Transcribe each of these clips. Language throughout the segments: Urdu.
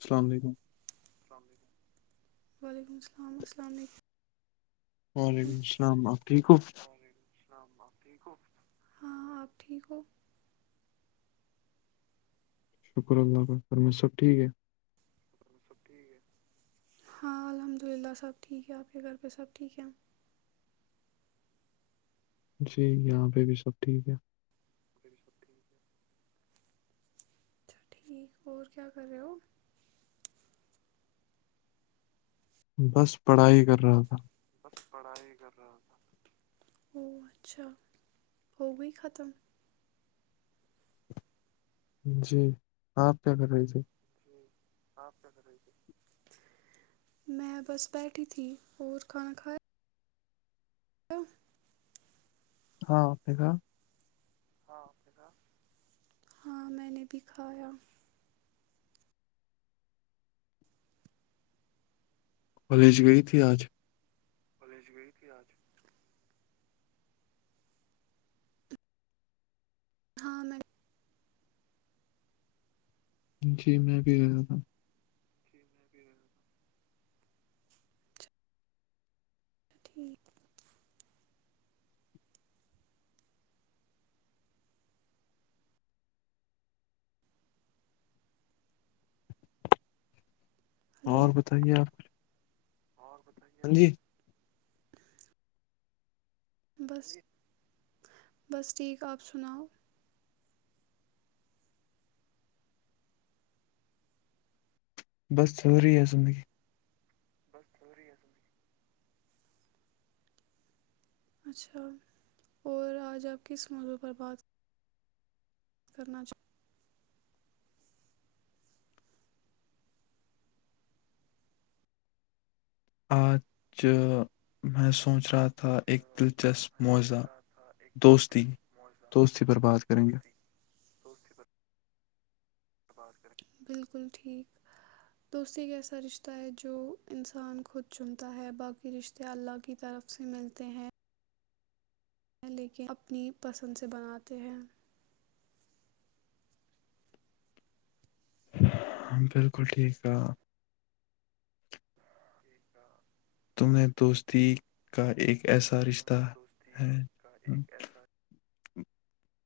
السلام علیکم [inaudible] وعلیکم السلام السلام علیکم [inaudible] وعلیکم السلام آپ ٹھیک [inaudible] وعلیکم ہاں آپ ٹھیک ہو شکر اللہ کا فر میں سب ٹھیک ہے [inaudible] سب ٹھیک ہے ہاں الحمد للہ سب ٹھیک ہے آپ کے گھر پہ سب ٹھیک ہے جی یہاں پہ بھی سب ٹھیک ہے ابھی بھی سب ٹھیک ہے اچھا ٹھیک اور کیا کرے ہو بس پڑھائی کر رہا تھا بس پڑھائی کر او اچھا ہو گئی ختم [inaudible] جی آپ کیا کر رہی تھی [inaudible] میں بس بیٹھی تھی اور کھانا کھایا [inaudible] [inaudible] ہاں او کا [inaudible] ہاں میں نے بھی کھایا [inaudible] کالج گئی تھی آج [unintelligible] کالج گئی تھی آج [unintelligible] ہاں میں جی میں بھی رہا تھا [unintelligible] ج پ [unintelligible] ٹھیک [unintelligible] اور ہلو بتائیے آپ اور بتائیے ہاں جی [unintelligible] بس بس ٹھیک آپ سناؤ [unintelligible] بس ضروری ہے زندگی [unintelligible] بس ضروری ہے سمیں [unintelligible] اچھا اور آج آپ کس موضع پر بات کریں مد کرنا چاہی [unintelligible] آج میں چاہ سوچ آج رہا تھا [unintelligible] تھا ایک دلچسپ میں موضزہ سوچ رہا تھا ایک دوستی دلچسپ موضوع دوستی برباد کریں گے [unintelligible] دوستی دوستی پر بالکل ٹھیک دوست ایک ایسا رشتہ ہے جو انسان خود چنتا ہے باقی رشتے اللہ کی طرف سے ملتے ہیں [unintelligible] ہیں لیکن اپنی پسند سے بناتے ہیں ہاں بالکل ٹھیک ہے [unintelligible] ٹھیک ہے، تم نے دوستی کا ایک ایسا کا رشتہ تمہیں دوستی ہے کا ہ ایک ایسا [unintelligible]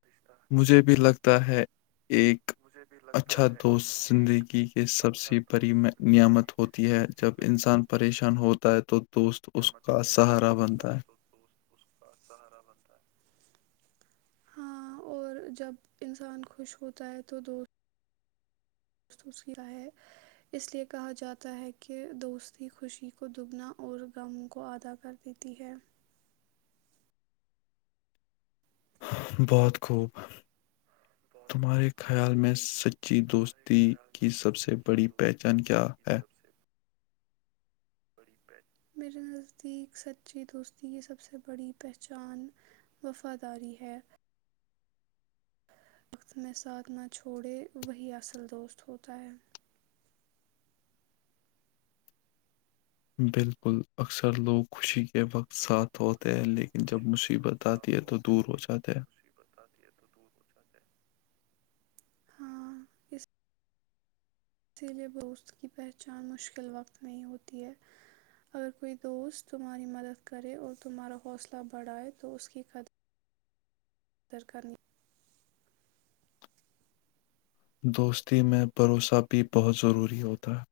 رشتہ مجھے بھی لگتا ہے [unintelligible] ایک مجھے بھی لگتا اچھا ہے دوست ایک زندگی کے سب اچھا سے بڑی دوست زندگی نعمت کے ہوتی سب ہے سے جب بڑی انسان پریشان ہو ہے تو [unintelligible] اس نعمت کا پریشان سہارا ہوتا ہے بنتا تو دوست اس کا سہارا بنتا ہے [unintelligible] ہاں اور جب انسان خوش ہوتا ہے تو دوست [unintelligible] دوست کی رائے اس لئے کہا جاتا ہے کہ دوستی خوشی کو دگنا اور غم کو ادا کر دیتی ہے [unintelligible] بہت خوب [unintelligible] بہت تمہارے خوب خیال میں [unintelligible] سچی ہمارے دوستی خیال کی میں سب سے سچی بڑی دوستی پہچان کیا کی ہے سب سے میرے نزدیک سچی دوستی یہ سب سے بڑی پہچان وفاداری ہے وقت میں ساتھ نہ چھوڑے وہی اصل دوست ہوتا ہے بالکل اکثر لوگ خوشی کے وقت ساتھ تو ہوتے اکثر ہیں لوگ لیکن جب خوشی کے وقت مصیبت آتی ہے ساتھ تو ہوتے دور ہیں ہو لیکن جاتے جب ہیں مصیبت آتی ہے تو دور ہو جاتے ہاں اس [unintelligible] اسی لئے دوست کی پہچان مشکل وقت نہیں ہوتی ہے اگر کوئی دوست تمہاری مدد کرے اور تمہارا حوصلہ بڑھائے تو اس کی قدر قدر کرنی دوستی میں بھروسہ بھی بہت ضروری ہوتا ہے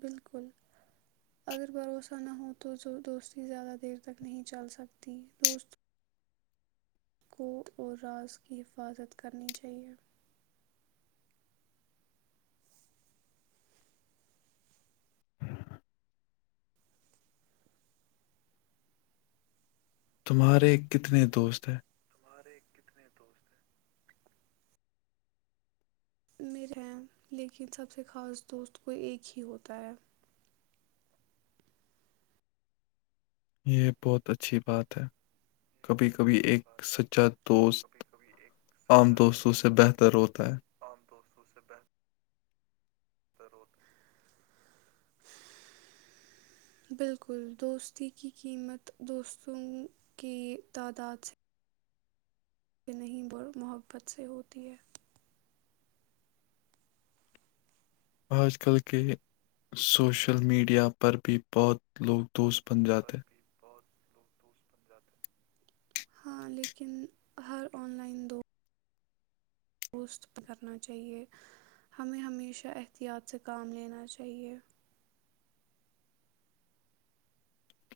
بالکل اگر بھروسہ نہ ہو تو دوستی زیادہ دیر تک نہیں چل سکتی دوست کوٹ اور راز کی حفاظت کرنی چاہیے تمہارے کتنے دوست ہیں سارے کتنے دوست ہیں [unintelligible] میر ہیں لیکن سب سے خاص دوست کوئی ایک ہی ہوتا ہے یہ بہت اچھی بات ہے یہ کبھی بہت کبھی [unintelligible] کبھی اچھی ایک بات ہے سچا دوست کبھی کبھی ایک عام سچا دوستوں سے دوست بہتر ہوتا ہے [unintelligible] عام دوستوں سے بہتر ہوتا بالکل دوستی کی قیمت دوستوں کی تعداد سے [unintelligible] یہ نہیں محبت سے ہوتی ہے آج کل کے سوشول سوشل میڈیا پر بھی [unintelligible] بہت لوگ دوست [unintelligible] بن جاتے پر [unintelligible] بھی بہت ہاں لیکن ہر آن لائن دو درست کرنا چاہیئے ہمیں ہمیشہ احتیاط سے کام لینا چاہیئے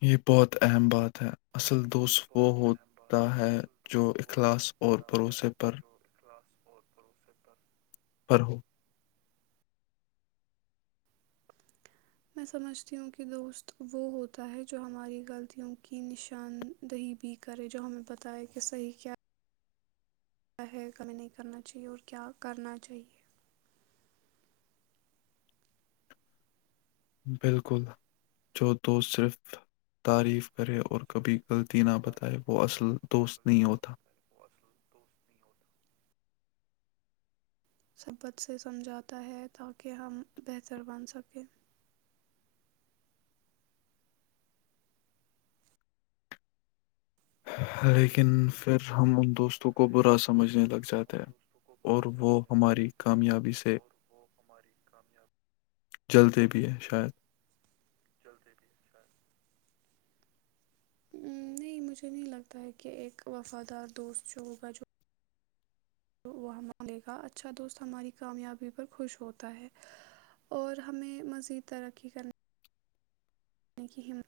یہ بہت اہم بات ہے اصل دست وہ ہوتا ہے جو اخلاص اور بھروسے پر اور پرڑوس پر [unintelligible] پرر ہو [unintelligible] میں سمجھتی ہوں کہ دوست وہ ہوتا ہے جو ہماری غلطیوں کی نشاندہی بھی کرے جو ہمیں بتائےیں کہ صحیح کیا [unintelligible] کیا ہے کمی نہیں کرنا چاہیئے اور کیا کرنا چاہیئے بالکل جو دوست صرف تعریف کرے اور کبھی غلطی نہ بتائے وہ اصل دوست نہیں ہوتا سبت سے سمجھاتا ہے تاکہ ہم بہتر بن سکیں لیکن پھر ہم ان دوستوں کو برا سمجھنے لگ جاتے ہیں کو اور برا وہ سمجھنے لگتا ہماری ہے کامیابی سے اور وہ ہماری کامیاب جلدی بھی ہے شاید نہیں مجھے نہیں لگتا ہے کہ ایک وفادار دوست جو ہوگا جو تو وہ مانگے گا اچھا دوست ہماری کامیابی پر خوش ہوتا ہے اور ہمیں مزید ترقی کرنا یعنی کی ہمت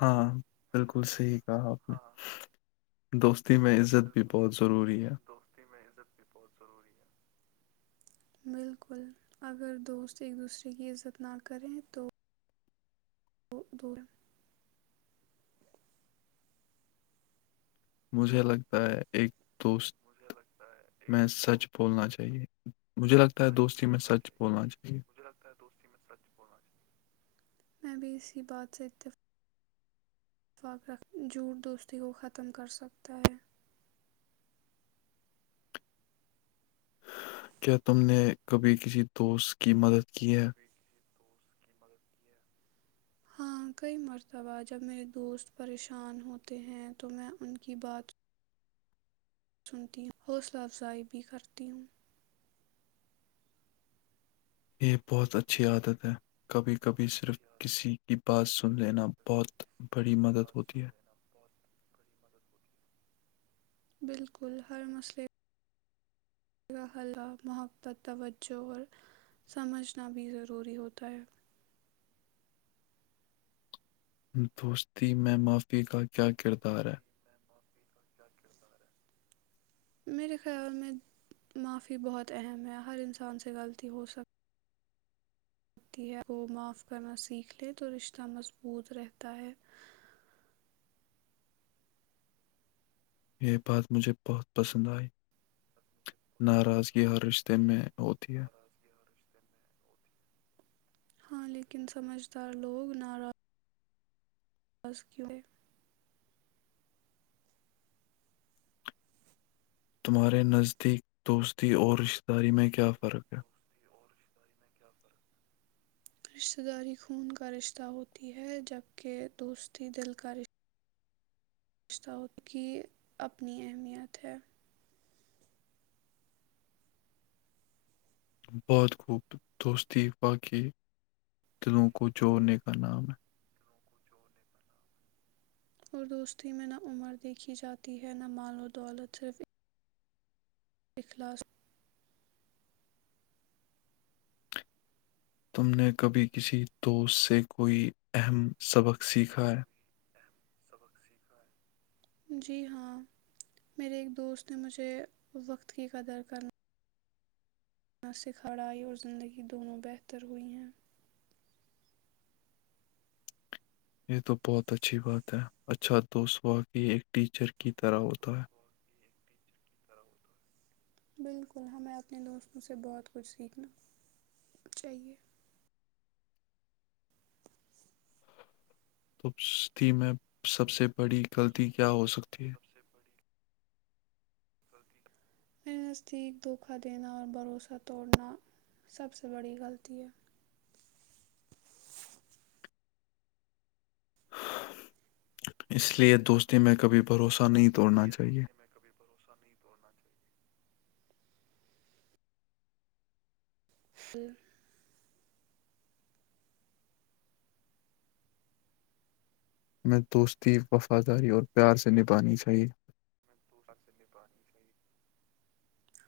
ہاں بالکل صحی کہا اپ نے دوستی میں عزت بھی بہت ضروری ہے بالکل اگر دوست ایک دوسرے کی عزت نہ کریں تو دورم مجھے لگتا ہے ایک دوست میں سچ بولنا چاہیے مجھے لگتا ہے دوستی میں سچ بولنا چاہیے میں بھی اسی بات سے جھوٹ دوستی کو ختم کرسکتا ہے کیا تم نے کبھی کسی دوست کی مدد کی ہے ہاں کئی مرتبہ جب میرے دوست پریشان ہوتے ہیں تو میں ان کی بات سنتی ہ حوصلہ افزائی بھی کرتی ہوں یہ بہت اچھی عادت ہے کبھی کبھی صرف کسی کی بات سن لینا بہت بڑی مدد ہوتی ہے بالکل ہر مسل آ کا خلا محبت توجہ اور سمجھنا بھی ضروری ہوتا ہے دوستی میں معافی کا کیا کردار ہے میرے خیال میں معافی بہت اہم ہے ہر انسان سے غلطی ہو سکے ہوتی ہے وہ معاف کرنا سیکھ لے تو رشتہ مضبوط رہتا ہے یہ بات مجھے بہت پسند آئی ناراضگی ہر رشتے میں ہوتی ہے [unintelligible] ہاں لیکن سمجھدار لوگ ناراض [unintelligible] آاز کیوں ہے؟ تمہارے نزدیک دوستی اور رشتہ داری میں کیا فرق ہے [unintelligible] رشتہ داری خون کا رشتہ ہوتی ہے جبکہ دوستی دل کا رشہ [unintelligible] گشتوں کی اپنی اہمیت ہے [unintelligible] بعہت خوب دوستی واقع دلوں کو جوڑنے کا نام ہے اور دوستی میں نہ عمر دیکھی جاتی ہے نہ مال و دولت صرف [unintelligible] اخلاص [unintelligible] تم نے کبھی کسی دوست سے کوئی اہم سبق سیکھا ہے [unintelligible] جی ہاں میرے ایک دوست نے مجھے وقت کی قدر کرنا [unintelligible] مناسکھڑھائی اور زندگی دونوں بہتر ہوئی ہیں [unintelligible] یہ تو بہت اچھی بات ہے اچھا دوست ہواقع ایک ٹیچر کی طرح ہوتا ہے [unintelligible] بالکل ہمیں اپنے دوستوں سے بہت کچھ سیکھنا چاہیے [unintelligible] توستی میں سب سے بڑی غلطی کیا ہو سکتی ہے [unintelligible] میرے نزدیک دھوکا دینا اور بھروسہ توڑنا سب سے بڑی غلطی ہے [unintelligible] اس لے دوستی میں کبھی بھروسہ نہیں تھا [unintelligible] اس لیے دوست میں کبھی بھروسہ نہیں [unintelligible] ہ [unintelligible] ہمیں دوستی وفاداری اور پیار سے نبھانی چاہیے [unintelligible]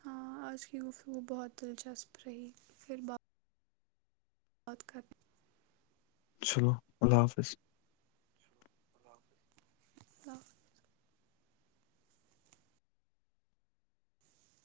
ہاں آج کی گفتگو بہت دلچسپ رہی پھر ب بہت کط [unintelligible] چلو اللہ حافظ [unintelligible] تو [unintelligible]